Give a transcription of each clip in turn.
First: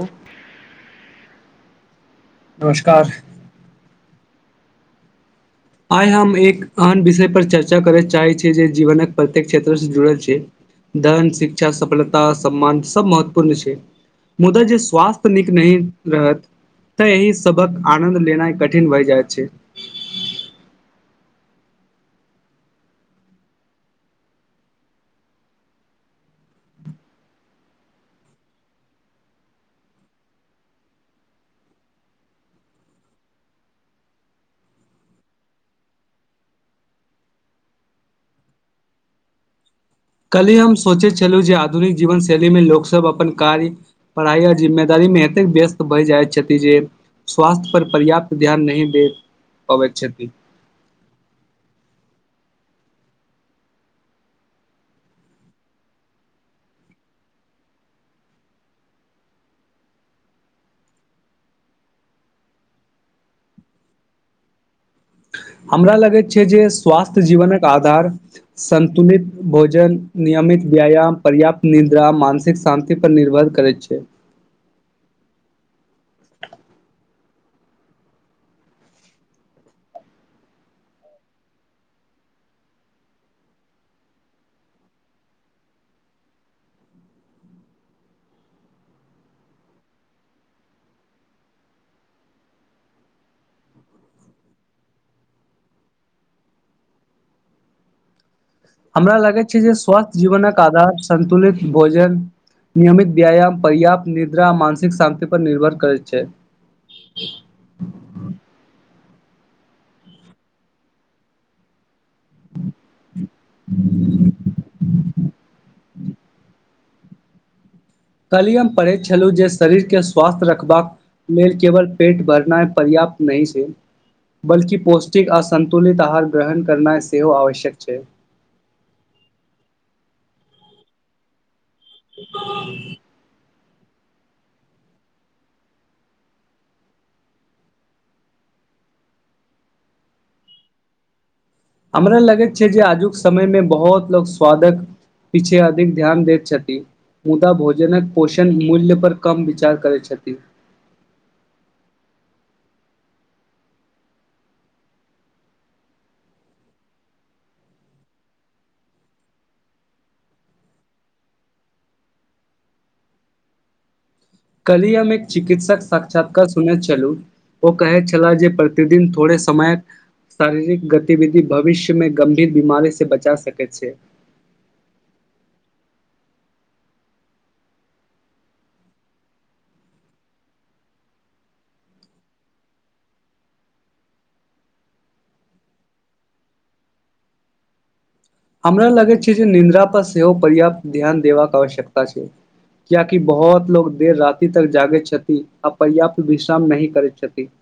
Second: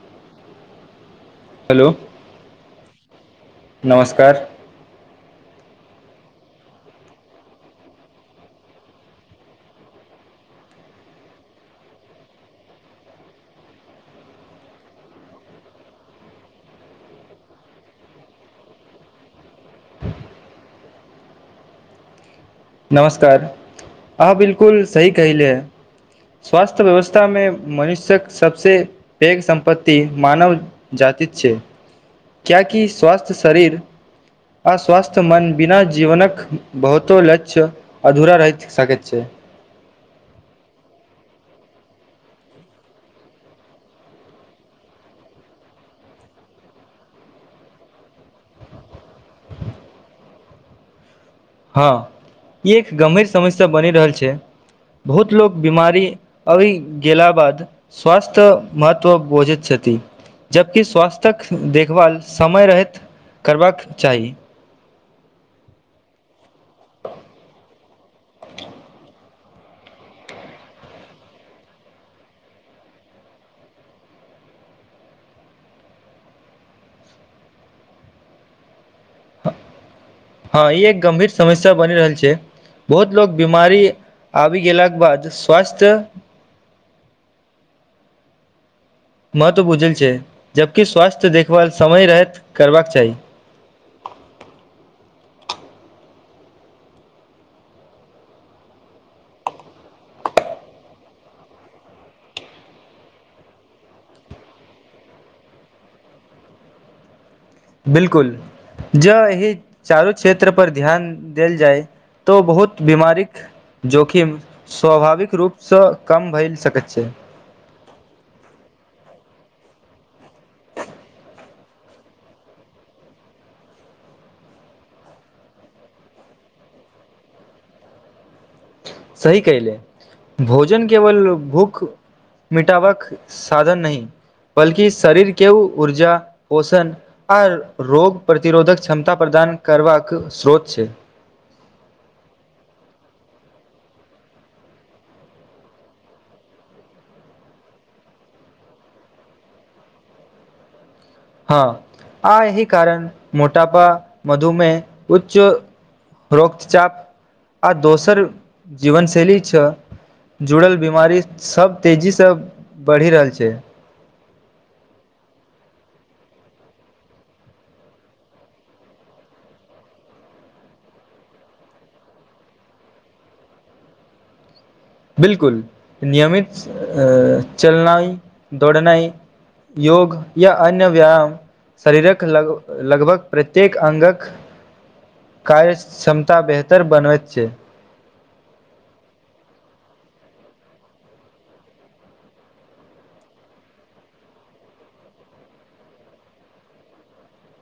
ह हेलो नमस्कार नमस्कार आइ हम एक एहन विषय पर चर्चा करय चाहैत छी जे जीवनक प्रत्येक क्षेत्रसँ जुड़ल छै धन शिक्षा सफलता सम्मान सब महत्वपूर्ण छै मुदा जे स्वास्थ्य नीक नहि रहत तऽ अही सबक आनन्द लेनाइ कठिन भइ जाइत छै नमस्कार आहा बिलकुल सही कहिले है स्वास्थ्य व्यवस्था मे मनुष्यक सबसे पैघ सम्पत्ति मानव जाति छै किया कि स्वस्थ्य शरीर अस्वस्थ्य मन बिना जीवनक बहुतो ल किछु अधूरा रहित सकैत छै कल्हि हम सोचैत छलहुँ जे आधुनिक जीवनशैलीमे लोकसभ अपन कार्य पढ़ाई आ जिम्मेदारी ईमे एतेक व्यस्त भई जाइत छथि जे स्वास्थ्य पर पर्याप्त ध्यान नहि दे अपेक्षेति हँ ई एक गम्भीर समस्या बनि रहल छै बहुत लोग बीमारी आबि गेला बाद स्वास्थ्य महत्व बुझैत छत ठीक जबकि स्वास्थक देखभाल समय रहैत करबाक चाही हमरा लगैत छै जे स्वास्थ्य जीवनक आधार संतुलित भोजन नि नियमित व्यायाम पर्याप्त निद्रा मानसिक शान्ति पर निर्भर करै छै [inaudible] [inaudible] हँ ई एक गंभीर समस्या बनि रहल छै बहुत लोक बिमारी आबि गेलाके बाद स्वास्थ्य हँ महत्व बूझल छै जबकि स्वास्थ्य देखभाल समय रहैत करबाक चाही [inaudible] हमरा लागत छै जे स्वास्थ्य जीवनक आधार संन्तुलित भोजन नियमित व्यायाम पर्याप्त निद्रा मानसिक शान्ति पर निर्भर करै छै बिलकुल ज एहि चारू क्षेत्र पर ध्यान देल जाय तो बहुत बीमारीक जोखिम स्वाभाविक रूप सँ कम भएल सकैत छै कलिय हम पढ़ैत छलहु जे शरीरके स्वास्थ रखबाक मे केवल पेट भरनाई पर्याप्त नई छै बल्कि पौष्टिक आ सन्तुलित आहार ग्रहण करनाई सेहो आवश्यक छै सही कहिले भोजन केवल भूख मिटावक साधन नहि बल्कि शरीर केऊ ऊर्जा पोषण आ रोग प्रतिरोधक क्षमता प्रदान न करवक स्रोत छै हमरा लगैत छै जे आजुक समय मे बहुत लोग स्वादक पीछे अधिक ध्यान दैत छथि मुदा भोजनक पोषण मूल्य पर कम विचार करै छथि हँ आ एहि कारण मोटापा मधुमेह उच्च रोक्तचाप आ दोसर जीवन शैली छ जुड़ल बमारी सब तेजीसँ बढ़ि रहल छै कलहि हम एक चिकित्सक साक्षात्कार सुनैत छैलू ओ कहैत छलाह जे प्रतिदिन थोड़े समय शारीरिक गतिविधि भविष्य मे गंभीर बीमारी से बचा सकैत छै बिलकुल नियमित अ चलनाइ दौड़नाइ योग या अन्य व्यायाम शरीरक लग लगभग प्रत्येक अङ्गक कार्य क्षमता बेहतर बनवइत छै हमरा लागेत छै जे निद्रा पर सेहो पर्याप्त ध्यान देबाक आवश्यकता छै कियाकि बहुत लोग देर राति तक जागे छथि आ पर्याप्त विश्राम नहि करैत छथि [inaudible]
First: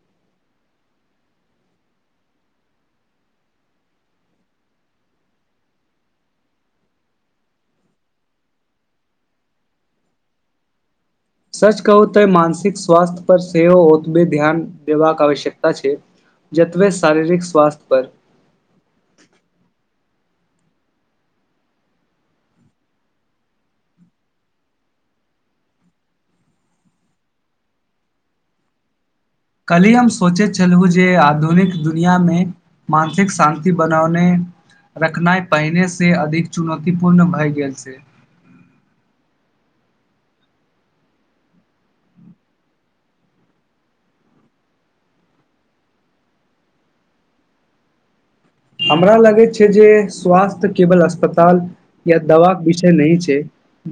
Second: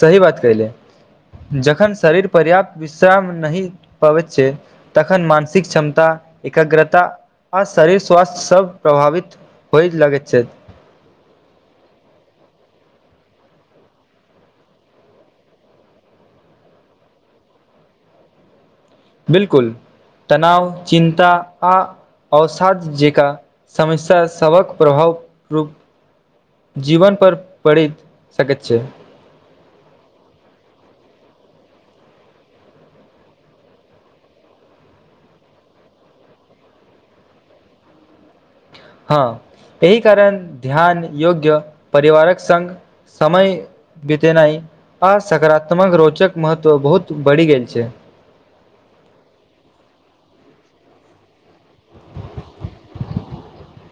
सही बात कईले जखन शरीर पर्याप्त विश्राम नहि पबैत छै तखन मानसिक क्षमता एकग्रता आ शरीर स्वास्थ्य सब प्रभावित होय लागैत छै सच कहू तऽ मनसिक स्वस्थ्य पर सेहो उतबे ध्यान देबाक आवश्यकता छै जेतबे शारीरिक स्वास्थ्य पर बिलकुल तनाव चिन्ता आ औसध जका समस्या सभक प्रभाव रूप जीवन पर पड़ि सकैत छै कली हम सोचे छललू जे आधुनिक दुनिया मे मानसिक शान्ति बनेने रखनाइ पहिने सँ अधिक चुनौतीपूर्ण भए गेल छै हँ एहि कारण ध्यान योग्य परिवारक संग समय बतेनाइ आ सकारात्मक रोचक महत्व बहुत बढ़ि गेल छै हमरा लगैत छै जे स्वास्थ्य केवल अस्पताल या दवाक विषय नहि छै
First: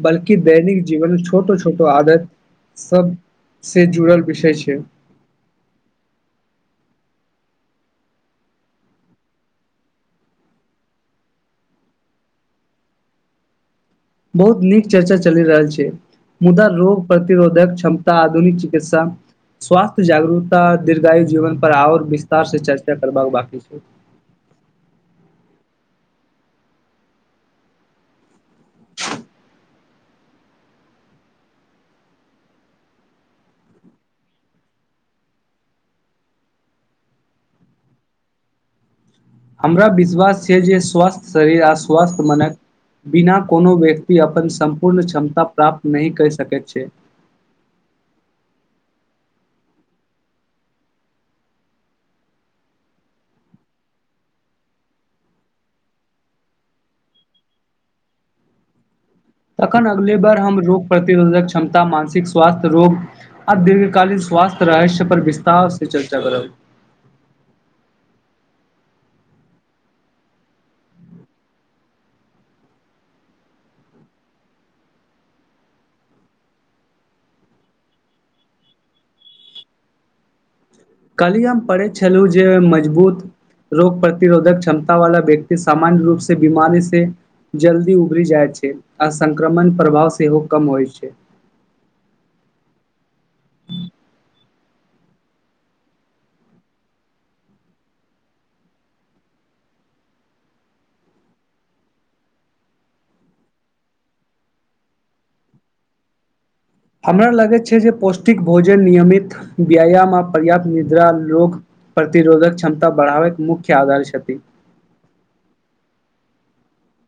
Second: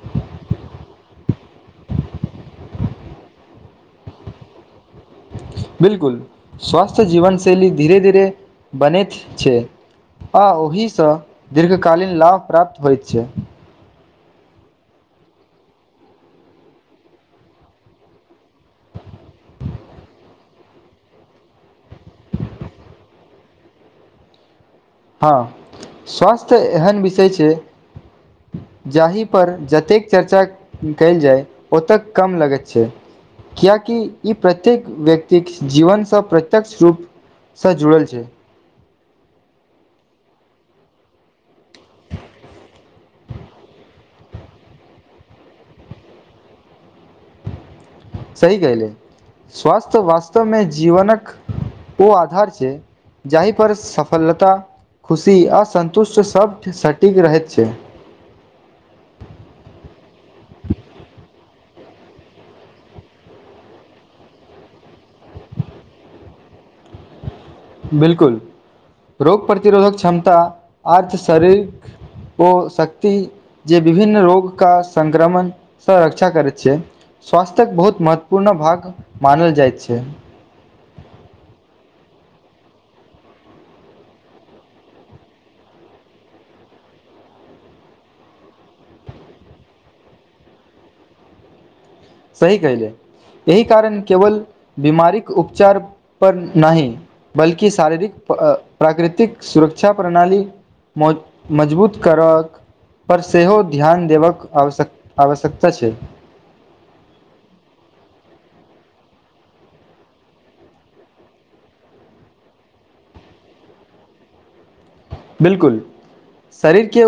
बल्कि दैनिक जीवन छोटो छोटो आदत सब सँ जुड़ल विषय छै बिलकुल स्वस्थ्य जीवनशैली धीरे धीर बने छै आ ओहि सँ दीर्घकालीन लाभ प्राप्त होइत छै बहुत नीक चर्चा चलि रहल छै मुदा रोग प्रतिरोधक क्षमता आधुनिक चिकित्सा स्वास्थ्य जागरूकता दीर्घायु जीवन पर आओर विस्तार से चर्चा करबाक बाकी छै [inaudible] हँ स्वास्थ्य एहन विषय छै जाहि पर जतेक चर्चा कयल जाय ओतेक कम लगैत छै कियकि ई प्रत्येक व्यक्तिक जीवन सँ प्रत्यक्ष रूप स जुड़ल छै हमरा विश्वास छै जे स्वस्थ शरीर आ स्वास्थ मनक बिना कोनो व्यक्ति अपन सम्पूर्ण क्षमता प्राप्त नहि क सकैत छै [inaudible] सही कहिले स्वस्थ वास्तवमे जीवनक ओ आधार छै जहि पर सफलता खुशी असन्तुष्ट सभ सटीक रहैत छै तखन अगले बार हम रोग प्रतिरोधक क्षमता मानसिक स्वास्थ्य रोग आ दीर्घकालीन स्वास्थ्य रहस्य पर विस्तार से चर्चा करब बिलकुल रोग प्रतिरोधक क्षमता आर्थ शारीरिक ओ शक्ति जे विभिन्न रोग क संक्रमण सँ रक्षा करैत छै स्वास्थ्यक बहुत महत्वपूर्ण भाग मानल जाइत छै कहली हम पढ़ैत छलहुँ जे मजबूत रोग प्रतिरोधक क्षमता वाला व्यक्ति सामान्य रूप से बीमारी से जल्दी उभरी जाइ छै आ संक्रमण प्रभाव सेहोहो कम होइ छै सही कहिले एहि कारण केवल बीमारीक के उपचार पर नहि बल्कि शारीरिक प्राकृतिक सुरक्षा शिक्षा प्रणाली मजबूत करक पर सेहो ध्यान देबाक आवश्यकता छै हमरा लागे छै जे पौष्टिक भोजन नियमित व्यायाम आ पर्याप्त निद्रा रोग पर प्रतिरोधक क्षमता बढ़ावैतके मुख्य आधारशति बिलकुल शरीर के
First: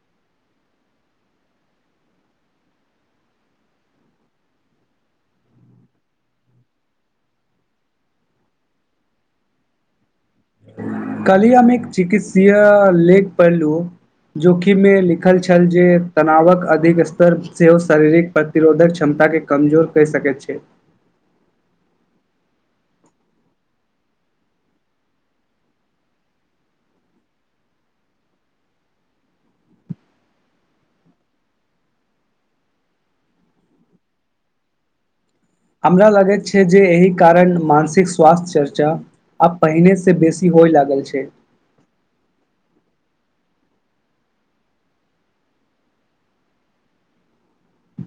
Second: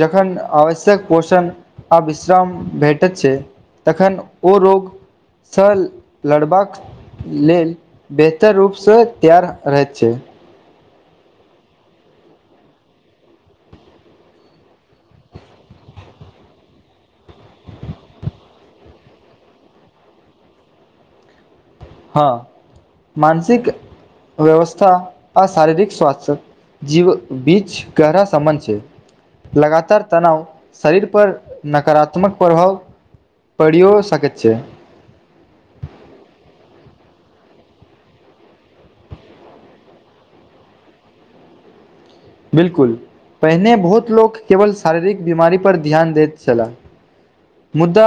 जखन आवश्यक पोषण आ विश्राम भेटैत छै तखन ओ रोगसँ लड़बाक लन बेहतर रूपसँ तैार रह छै कल अमे एक चिकित्सीय लेख पहिलू जोखिममे लिखल छल जे तनावक अधिक स्तर सेहो शारीरिक प्रतिरोधक क्षमता के कमजोर कहि सकय छै मानसिक व्यवस्था आ शारीरिक स्वस्थ्य जीव बीच गहरा संबंध छय लगातार तनाव शरीर पर नकारात्मक प्रभाव पढ़ियओ सकैत छै हमरा लगैत छै जे एहि कारण मानसिक स्वास्थ्य चर्चा आब पहिने से बेसी होइ लागल छै बिल्कुल पहिने बहुत लोक केवल शारीरिक बीमारी पर ध्यान दैत छलह मुद्दा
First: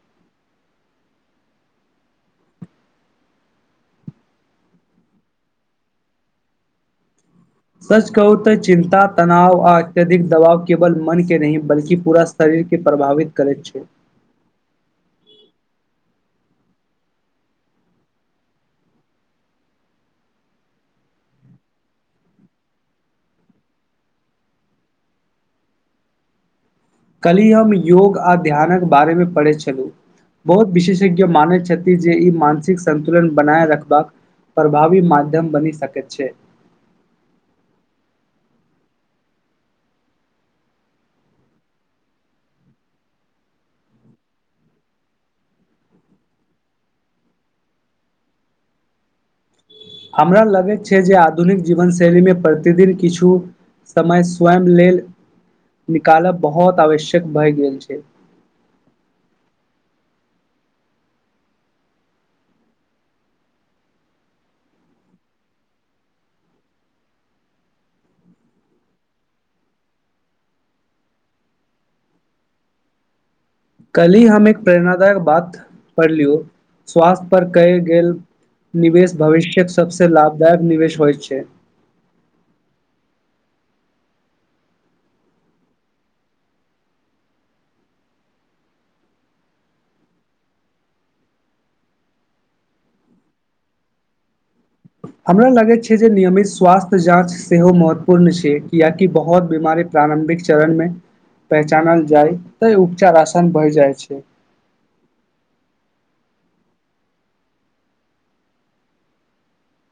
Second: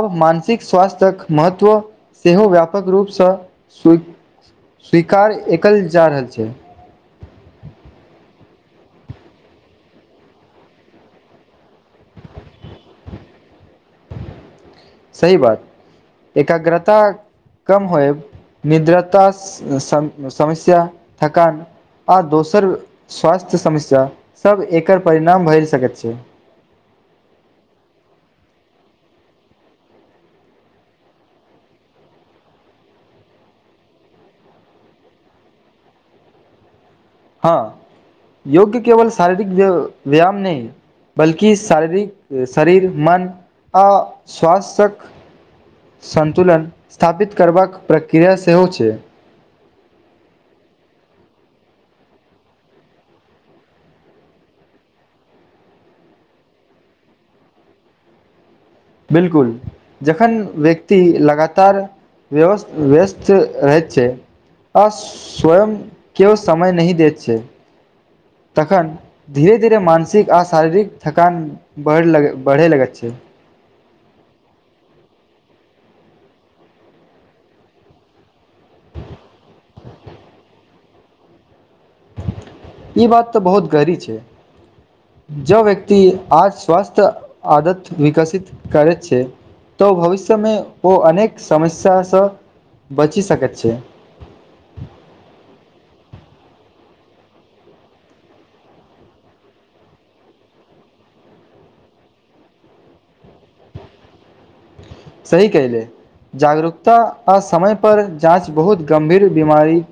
अब मानसिक स्वास्थ्यक महत्व सेहो व्यापक रूपसँ स्वीक स्वीकार एकल जा रहल छै सच कहू तऽ चिन्ता तनाव आ अत्यधिक दबाव केवल मन के नहि बल्कि पूरा शरीर के प्रभावित करैत छै सही बात एकाग्रता कम होय निद्रता समस्या थकान आ दोसर स्वास्थ्य समस्या सब एकर परिणाम भैर सकैत छै कलहि हम योग आ ध्यानक बारेमे पढ़ै छलहुँ बहुत विशेषज्ञ मानैत छथि जे ई मानसिक संन्तुलन बनाय रखबाक प्रभावी माध्यम बनि सक छै हँ योग्य केवल शारीरिक व्यायाम नहि बल्कि शारीरिक शरीर मन आ स्वासक संतुलन स्थापित करबाक प्रक्रिया सेहो छै हमरा लगैत छय जे आधुनिक जीवन शैलीमे प्रतिदिन किछु समय स्वयं लेल निकालब बहुत आवश्यक भए गेल छै बिलकुल जखन व्यक्ति लगातार व्यस् व्यस््त रहै छै आ स्वयं केव समय नही देत छै तखन धीरे धीरे मानसिक आ शारीरिक थकान बढ़े लग छै ह कली हम एक प्रेरणादायक बात पढ़लियौ स्वास्थ पर कय गेल निवेश भविष्य्यक सबस लाभदायक निवेश होइ छै ई बात तऽ बहुत गहरी छै ज व्यक्ति आ स्वस्थ्य आदत विकसित करै छै तऽ भविष्यमे ओ अनेक समस्यासँ बचि सकैत छै [inaudible] हमरा लगैत छै जे नियमित स्वास्थ्य जाँच सेहो महत्वपूर्ण छै कियाकि बहुत बीमारी प्रारम्भिक चरण मे पहचानल जाइ तऽ उपचार आसान भय जाइ छै सही कहि ले जागरूकता आ समय पर जाँच बहुत गं्भीर बीमारी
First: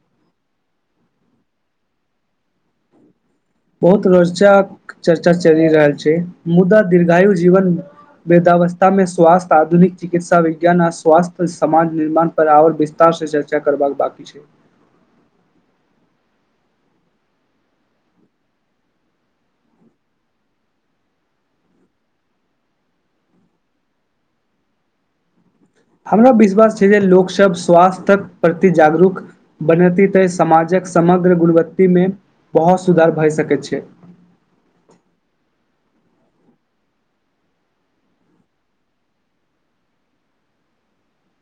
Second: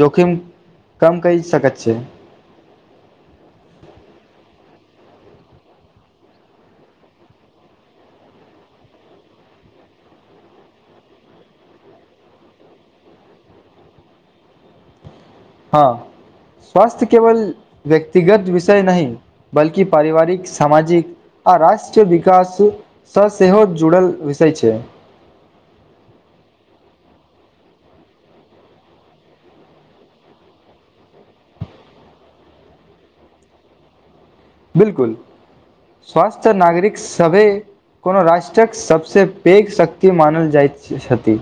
जोखिम कम कि सकैत छै बहुत रोचक चर्चा चलि रहल छै मुदा दीर्घायु जीवन वृद्धावस्था मे स्वास्थ आधुनिक चिकित्सा विज्ञान आ स्वास्थ्य समाज निर्माण पर आओर विस्तार से चर्चा करबाक बाकी छै हँ स्वास्थ्य केवल व्यक्तिगत विषय नहि बल्कि पारिवारिक सामाजिक आ राष्ट्र विकास स सेहोे जुड़ल विषय छै [inaudible] हमरा विश्वास छै जे लोकसभ स्वास्थ्यक प्रति जागरूक बनैत तऽ समाजक समग्र गुणवत्ती मे बहुत सुधार भए सकैत छै बिलकुल स्वस्थ नागरिक सभे कोनो राष्ट्रक सभ सँ पैघ शक्ति मानल जाइत छथि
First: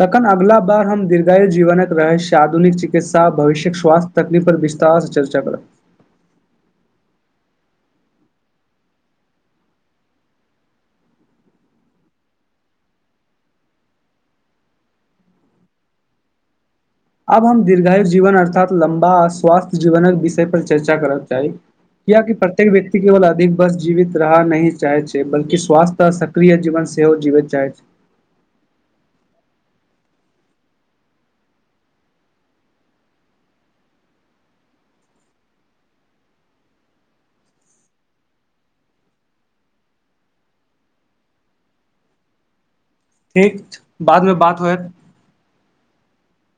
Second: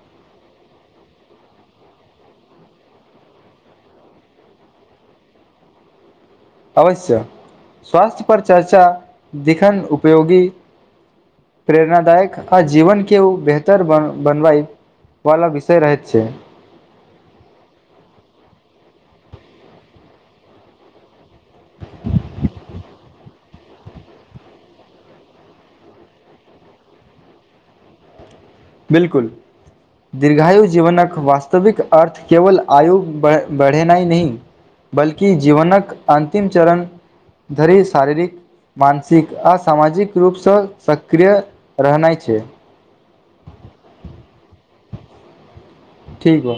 तखन अगिला बार हम दीर्घायु जीवनक रहस्य आधुनिकित्सा भविष्य्यक स्वास्थ्य तकलीफ विस्तार सँ चर्चा करब अवश्य स्वास्थ्य पर चर्चा दिखन उपयोगी प्रेरणदायक आ जीवन केव बेहतर बनवइ वाला विषय रहैत छै आब हम दीर्घायु जीवन अर्थात लम्बा आ स्वास्थ्य जीवनक विषय पर चर्चा करक चाही कियि प्रत्येक व्यक्ति केवल अधिक बस जीवित रहना नहि चाहै छै बल्ि स्वास्थ्य आ सक्रिय जीवन से सेहो जीवित जाइत बिलकुल दीर्घायु जीवनकक वास्तविक अर्थ केवल आयु बढ़ेनाइ नहि बल्कि जीवनक अंतिम चरण धरि शारीरिक मानसिक आ सामाजिक रूप सँ सक्रिय रहनाइ छै ठीक बादमे बात होयत ठीक बा